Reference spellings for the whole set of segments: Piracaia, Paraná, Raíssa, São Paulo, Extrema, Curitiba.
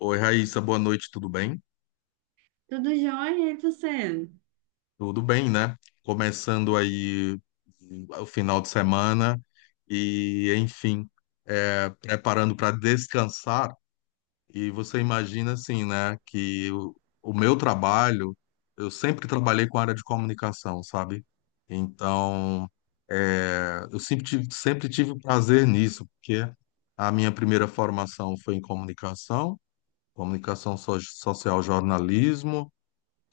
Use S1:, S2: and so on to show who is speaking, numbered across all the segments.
S1: Oi, Raíssa, boa noite, tudo bem?
S2: Tudo jóia, e você?
S1: Tudo bem, né? Começando aí o final de semana e, enfim, preparando para descansar. E você imagina, assim, né, que o meu trabalho, eu sempre trabalhei com a área de comunicação, sabe? Então, eu sempre tive prazer nisso, porque a minha primeira formação foi em comunicação social, jornalismo.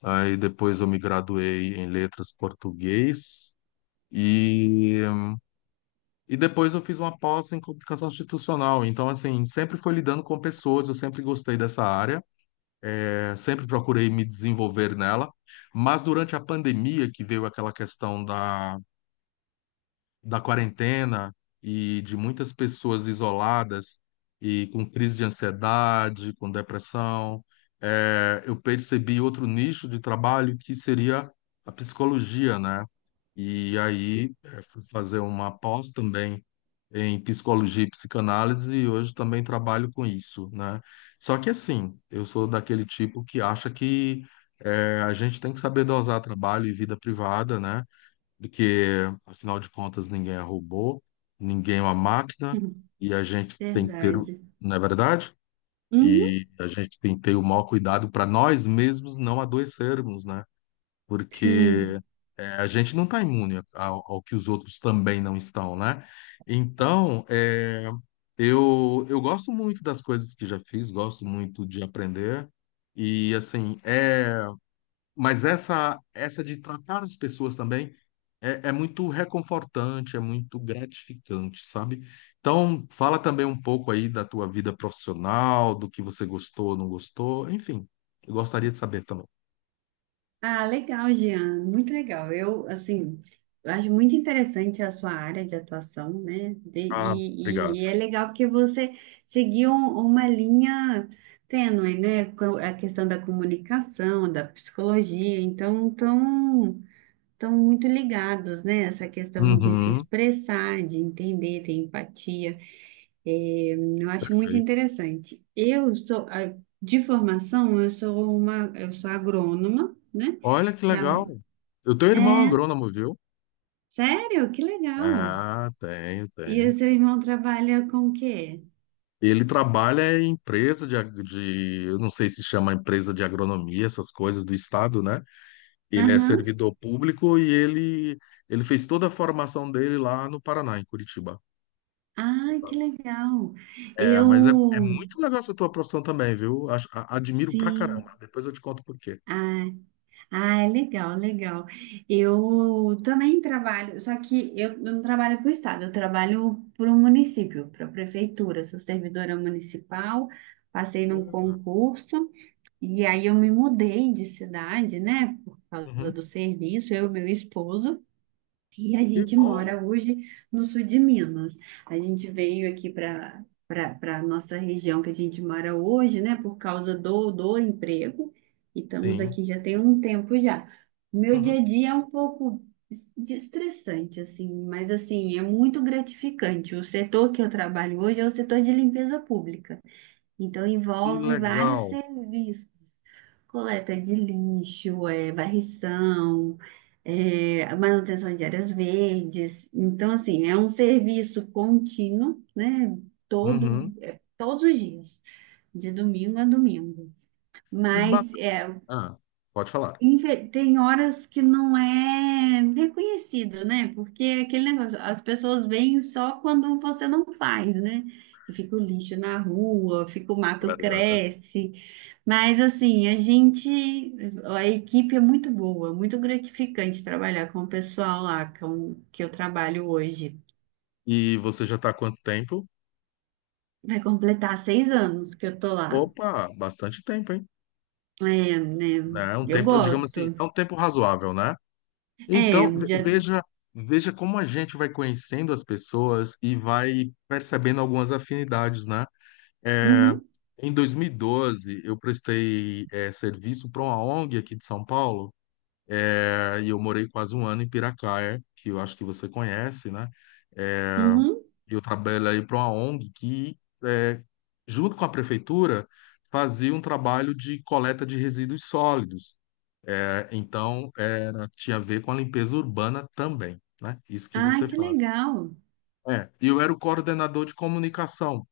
S1: Aí depois eu me graduei em letras português e, e depois eu fiz uma pós em comunicação institucional. Então, assim, sempre fui lidando com pessoas, eu sempre gostei dessa área, sempre procurei me desenvolver nela. Mas durante a pandemia, que veio aquela questão da quarentena e de muitas pessoas isoladas e com crise de ansiedade, com depressão, eu percebi outro nicho de trabalho que seria a psicologia, né? E aí fui fazer uma pós também em psicologia e psicanálise e hoje também trabalho com isso, né? Só que assim, eu sou daquele tipo que acha que a gente tem que saber dosar trabalho e vida privada, né? Porque, afinal de contas, ninguém é robô, ninguém é uma máquina, e a gente tem que ter,
S2: Verdade.
S1: não é verdade?
S2: Uhum,
S1: E a gente tem que ter o maior cuidado para nós mesmos não adoecermos, né? Porque
S2: sim.
S1: a gente não está imune ao que os outros também não estão, né? Então, eu gosto muito das coisas que já fiz, gosto muito de aprender, e assim, é. Mas essa de tratar as pessoas também é muito reconfortante, é muito gratificante, sabe? Então, fala também um pouco aí da tua vida profissional, do que você gostou, não gostou, enfim, eu gostaria de saber também.
S2: Ah, legal, Jean. Muito legal. Eu, assim, eu acho muito interessante a sua área de atuação, né? De-
S1: Ah, obrigado.
S2: e, e- e é legal porque você seguiu uma linha tênue, né? Com a questão da comunicação, da psicologia. Então, tão muito ligados, né? Essa questão de se
S1: Uhum,
S2: expressar, de entender, ter empatia. É, eu acho muito
S1: perfeito.
S2: interessante. De formação, eu sou agrônoma, né?
S1: Olha que
S2: Tra-
S1: legal. Eu tenho um irmão
S2: É,
S1: agrônomo, viu?
S2: sério? Que legal.
S1: Ah, tenho,
S2: E
S1: tenho.
S2: o seu irmão trabalha com o quê?
S1: Ele trabalha em empresa de, eu não sei se chama empresa de agronomia, essas coisas do estado, né? Ele é
S2: Aham.
S1: servidor público e ele fez toda a formação dele lá no Paraná, em Curitiba. Tu
S2: Ah, que
S1: sabe?
S2: legal.
S1: É, mas é, é
S2: Eu,
S1: muito legal essa tua profissão também, viu? Admiro pra caramba.
S2: sim.
S1: Depois eu te conto por quê.
S2: Ah, legal, legal. Eu também trabalho, só que eu não trabalho para o estado, eu trabalho para o município, para a prefeitura. Sou servidora municipal, passei num
S1: Bacana.
S2: concurso e aí eu me mudei de cidade, né, por causa
S1: Uhum.
S2: do serviço, eu e meu esposo. E a
S1: Que
S2: gente
S1: bom.
S2: mora hoje no sul de Minas. A gente veio aqui para a nossa região que a gente mora hoje, né, por causa do emprego. E estamos
S1: Sim.
S2: aqui já tem um tempo já. Meu
S1: Uhum.
S2: dia a dia é um pouco estressante, assim, mas assim, é muito gratificante. O setor que eu trabalho hoje é o setor de limpeza pública. Então
S1: Que
S2: envolve vários
S1: legal.
S2: serviços, coleta de lixo, é, varrição, é, manutenção de áreas verdes. Então, assim, é um serviço contínuo, né?
S1: Uhum.
S2: Todos os dias, de domingo a domingo.
S1: Que
S2: Mas
S1: bacana.
S2: é,
S1: Ah, pode falar.
S2: tem horas que não é reconhecido, né? Porque é aquele negócio, as pessoas veem só quando você não faz, né? E fica o lixo na rua, fica o mato
S1: Verdade.
S2: cresce. Mas assim, a equipe é muito boa, muito gratificante trabalhar com o pessoal lá que eu trabalho hoje.
S1: E você já está há quanto tempo?
S2: Vai completar 6 anos que eu tô lá.
S1: Opa, bastante tempo, hein?
S2: É, né?
S1: Né? É um
S2: Eu
S1: tempo, digamos assim,
S2: gosto.
S1: é um tempo razoável, né? Então,
S2: É, já.
S1: veja, veja como a gente vai conhecendo as pessoas e vai percebendo algumas afinidades, né? É,
S2: Uhum,
S1: em 2012, eu prestei serviço para uma ONG aqui de São Paulo, é, e eu morei quase um ano em Piracaia, que eu acho que você conhece, né? É,
S2: uhum.
S1: eu trabalhei para uma ONG que, é, junto com a prefeitura, fazia um trabalho de coleta de resíduos sólidos. É, então, era, tinha a ver com a limpeza urbana também, né? Isso que
S2: Ah,
S1: você
S2: que
S1: faz.
S2: legal.
S1: É, e eu era o coordenador de comunicação.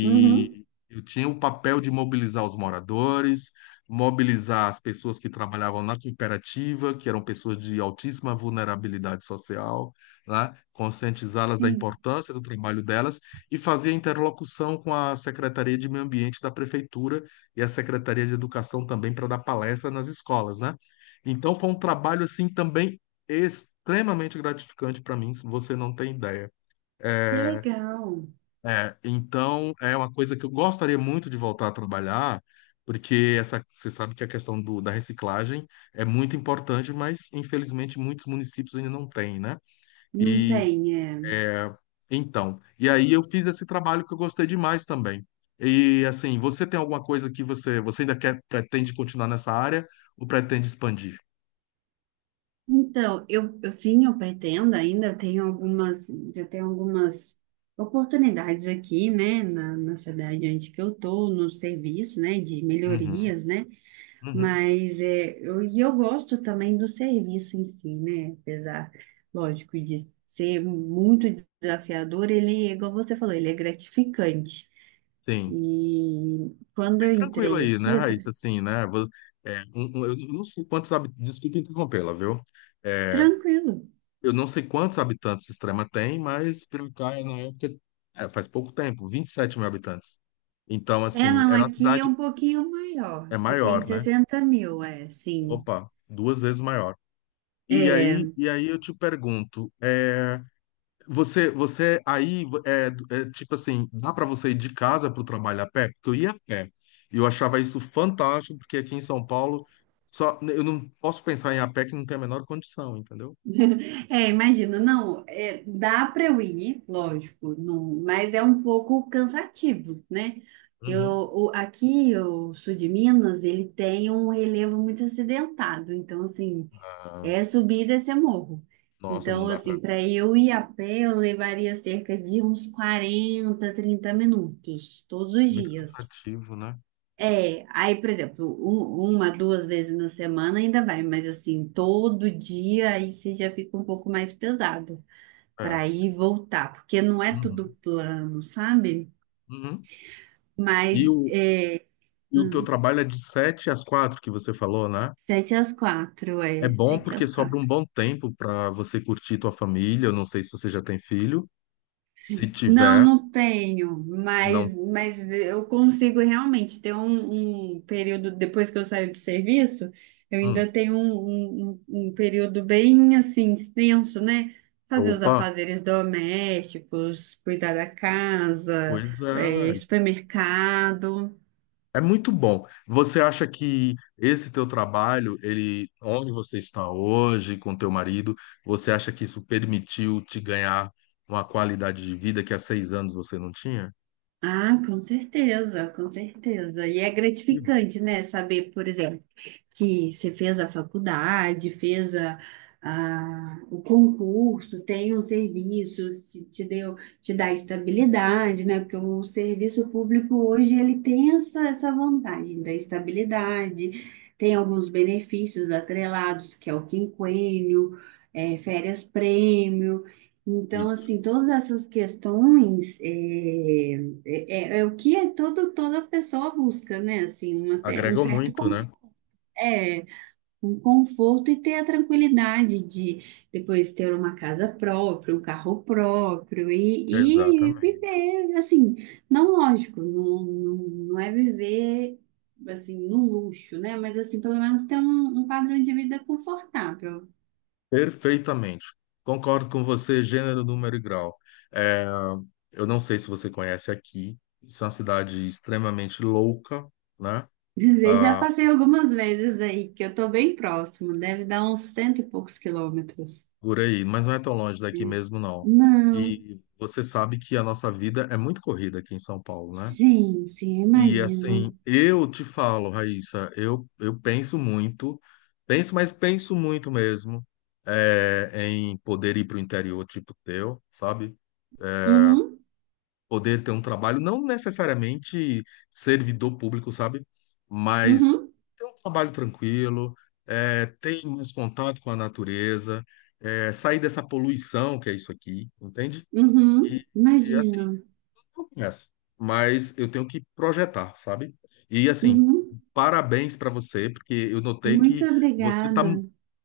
S2: Uhum.
S1: eu tinha o papel de mobilizar os moradores, mobilizar as pessoas que trabalhavam na cooperativa, que eram pessoas de altíssima vulnerabilidade social, né? Conscientizá-las da
S2: Sim,
S1: importância do trabalho delas e fazer interlocução com a Secretaria de Meio Ambiente da Prefeitura e a Secretaria de Educação também para dar palestra nas escolas, né? Então foi um trabalho assim também extremamente gratificante para mim, você não tem ideia.
S2: que legal.
S1: É, então é uma coisa que eu gostaria muito de voltar a trabalhar, porque essa, você sabe que a questão do, da reciclagem é muito importante, mas infelizmente muitos municípios ainda não têm, né?
S2: Não
S1: E
S2: tem, é.
S1: é, então, e aí eu fiz esse trabalho que eu gostei demais também. E assim, você tem alguma coisa que você ainda quer, pretende continuar nessa área ou pretende expandir?
S2: Então, eu sim, eu pretendo ainda, já tenho algumas oportunidades aqui, né, na, cidade onde que eu tô, no serviço, né, de
S1: Uhum,
S2: melhorias, né,
S1: uhum,
S2: mas é, e eu gosto também do serviço em si, né, apesar, lógico, de ser muito desafiador, ele, é igual você falou, ele é gratificante.
S1: sim.
S2: E quando eu
S1: Tranquilo
S2: entrei
S1: aí, né,
S2: aqui,
S1: Raíssa? Assim, né? Eu não sei quantos habitantes. Desculpa interrompê-la, viu? É,
S2: tranquilo.
S1: eu não sei quantos habitantes Extrema tem, mas Piracaia, na época, é, faz pouco tempo, 27 mil habitantes. Então,
S2: É,
S1: assim,
S2: não,
S1: era uma
S2: aqui é
S1: cidade
S2: um pouquinho maior.
S1: é
S2: Aqui tem
S1: maior, né?
S2: 60 mil, é, sim.
S1: Opa, duas vezes maior. E aí,
S2: É,
S1: e aí eu te pergunto, Você aí tipo assim, dá para você ir de casa para o trabalho a pé? Porque eu ia a pé. E eu achava isso fantástico, porque aqui em São Paulo só eu não posso pensar em ir a pé que não tem a menor condição, entendeu?
S2: é, imagino, não, é, dá para eu ir, lógico, não, mas é um pouco cansativo, né? Eu,
S1: Uhum.
S2: aqui, o sul de Minas, ele tem um relevo muito acidentado, então, assim,
S1: Ah,
S2: é subir e descer morro.
S1: nossa, não
S2: Então,
S1: dá para
S2: assim, para eu ir a pé, eu levaria cerca de uns 40, 30 minutos, todos os
S1: muito
S2: dias.
S1: cansativo, né?
S2: É, aí, por exemplo, uma, duas vezes na semana ainda vai, mas assim, todo dia aí você já fica um pouco mais pesado
S1: É.
S2: para ir e voltar, porque não é tudo
S1: Uhum.
S2: plano, sabe?
S1: Uhum. E
S2: Mas
S1: o, e o teu
S2: hum,
S1: trabalho é de 7 às 4 que você falou, né?
S2: sete às quatro,
S1: É
S2: é,
S1: bom
S2: sete
S1: porque
S2: às
S1: sobra um
S2: quatro.
S1: bom tempo para você curtir tua família. Eu não sei se você já tem filho. Se
S2: Não,
S1: tiver,
S2: não tenho,
S1: não.
S2: mas, eu consigo realmente ter um período, depois que eu saio do serviço, eu
S1: Hum.
S2: ainda tenho um período bem assim extenso, né? Fazer os
S1: Opa,
S2: afazeres domésticos, cuidar da casa,
S1: pois é.
S2: supermercado.
S1: É muito bom. Você acha que esse teu trabalho, ele, onde você está hoje com teu marido, você acha que isso permitiu te ganhar uma qualidade de vida que há 6 anos você não tinha?
S2: Ah, com certeza, com certeza. E é
S1: Que bom.
S2: gratificante, né? Saber, por exemplo, que você fez a faculdade, fez o concurso, tem um serviço, se te deu, te dá estabilidade, né? Porque o serviço público hoje ele tem essa vantagem da estabilidade, tem alguns benefícios atrelados, que é o quinquênio, é, férias prêmio. Então,
S1: Isso.
S2: assim, todas essas questões é o que é toda pessoa busca, né? Assim, um
S1: Agregou
S2: certo
S1: muito, né?
S2: conforto e ter a tranquilidade de depois ter uma casa própria, um carro próprio e
S1: Exatamente.
S2: viver, assim, não lógico, não, não, não é viver, assim, no luxo, né? Mas, assim, pelo menos ter um padrão de vida confortável.
S1: Perfeitamente. Concordo com você, gênero, número e grau. É, eu não sei se você conhece aqui, isso é uma cidade extremamente louca, né?
S2: Eu já
S1: Ah,
S2: passei algumas vezes aí, que eu tô bem próximo, deve dar uns cento e poucos quilômetros.
S1: por aí, mas não é tão longe daqui mesmo, não.
S2: Não,
S1: E você sabe que a nossa vida é muito corrida aqui em São Paulo, né?
S2: sim, sim, eu
S1: E
S2: imagino.
S1: assim, eu te falo, Raíssa, eu penso muito, penso, mas penso muito mesmo, é, em poder ir para o interior tipo teu, sabe?
S2: Uhum,
S1: Poder ter um trabalho, não necessariamente servidor público, sabe? Mas
S2: uhum,
S1: ter um trabalho tranquilo, é, ter mais contato com a natureza, é, sair dessa poluição que é isso aqui, entende?
S2: uhum,
S1: E, e assim,
S2: imagino.
S1: eu começo. Mas eu tenho que projetar, sabe? E assim,
S2: Uhum.
S1: parabéns para você, porque eu notei que
S2: Muito
S1: você está
S2: obrigada.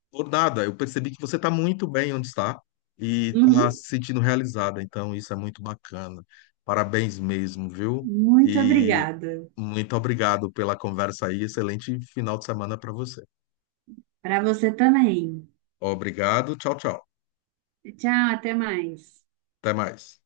S1: por nada, eu percebi que você está muito bem onde está e está
S2: Uhum.
S1: se sentindo realizada, então isso é muito bacana. Parabéns mesmo, viu?
S2: Muito
S1: E
S2: obrigada.
S1: muito obrigado pela conversa aí. Excelente final de semana para você.
S2: Para você também.
S1: Obrigado, tchau, tchau.
S2: Tchau, até mais.
S1: Até mais.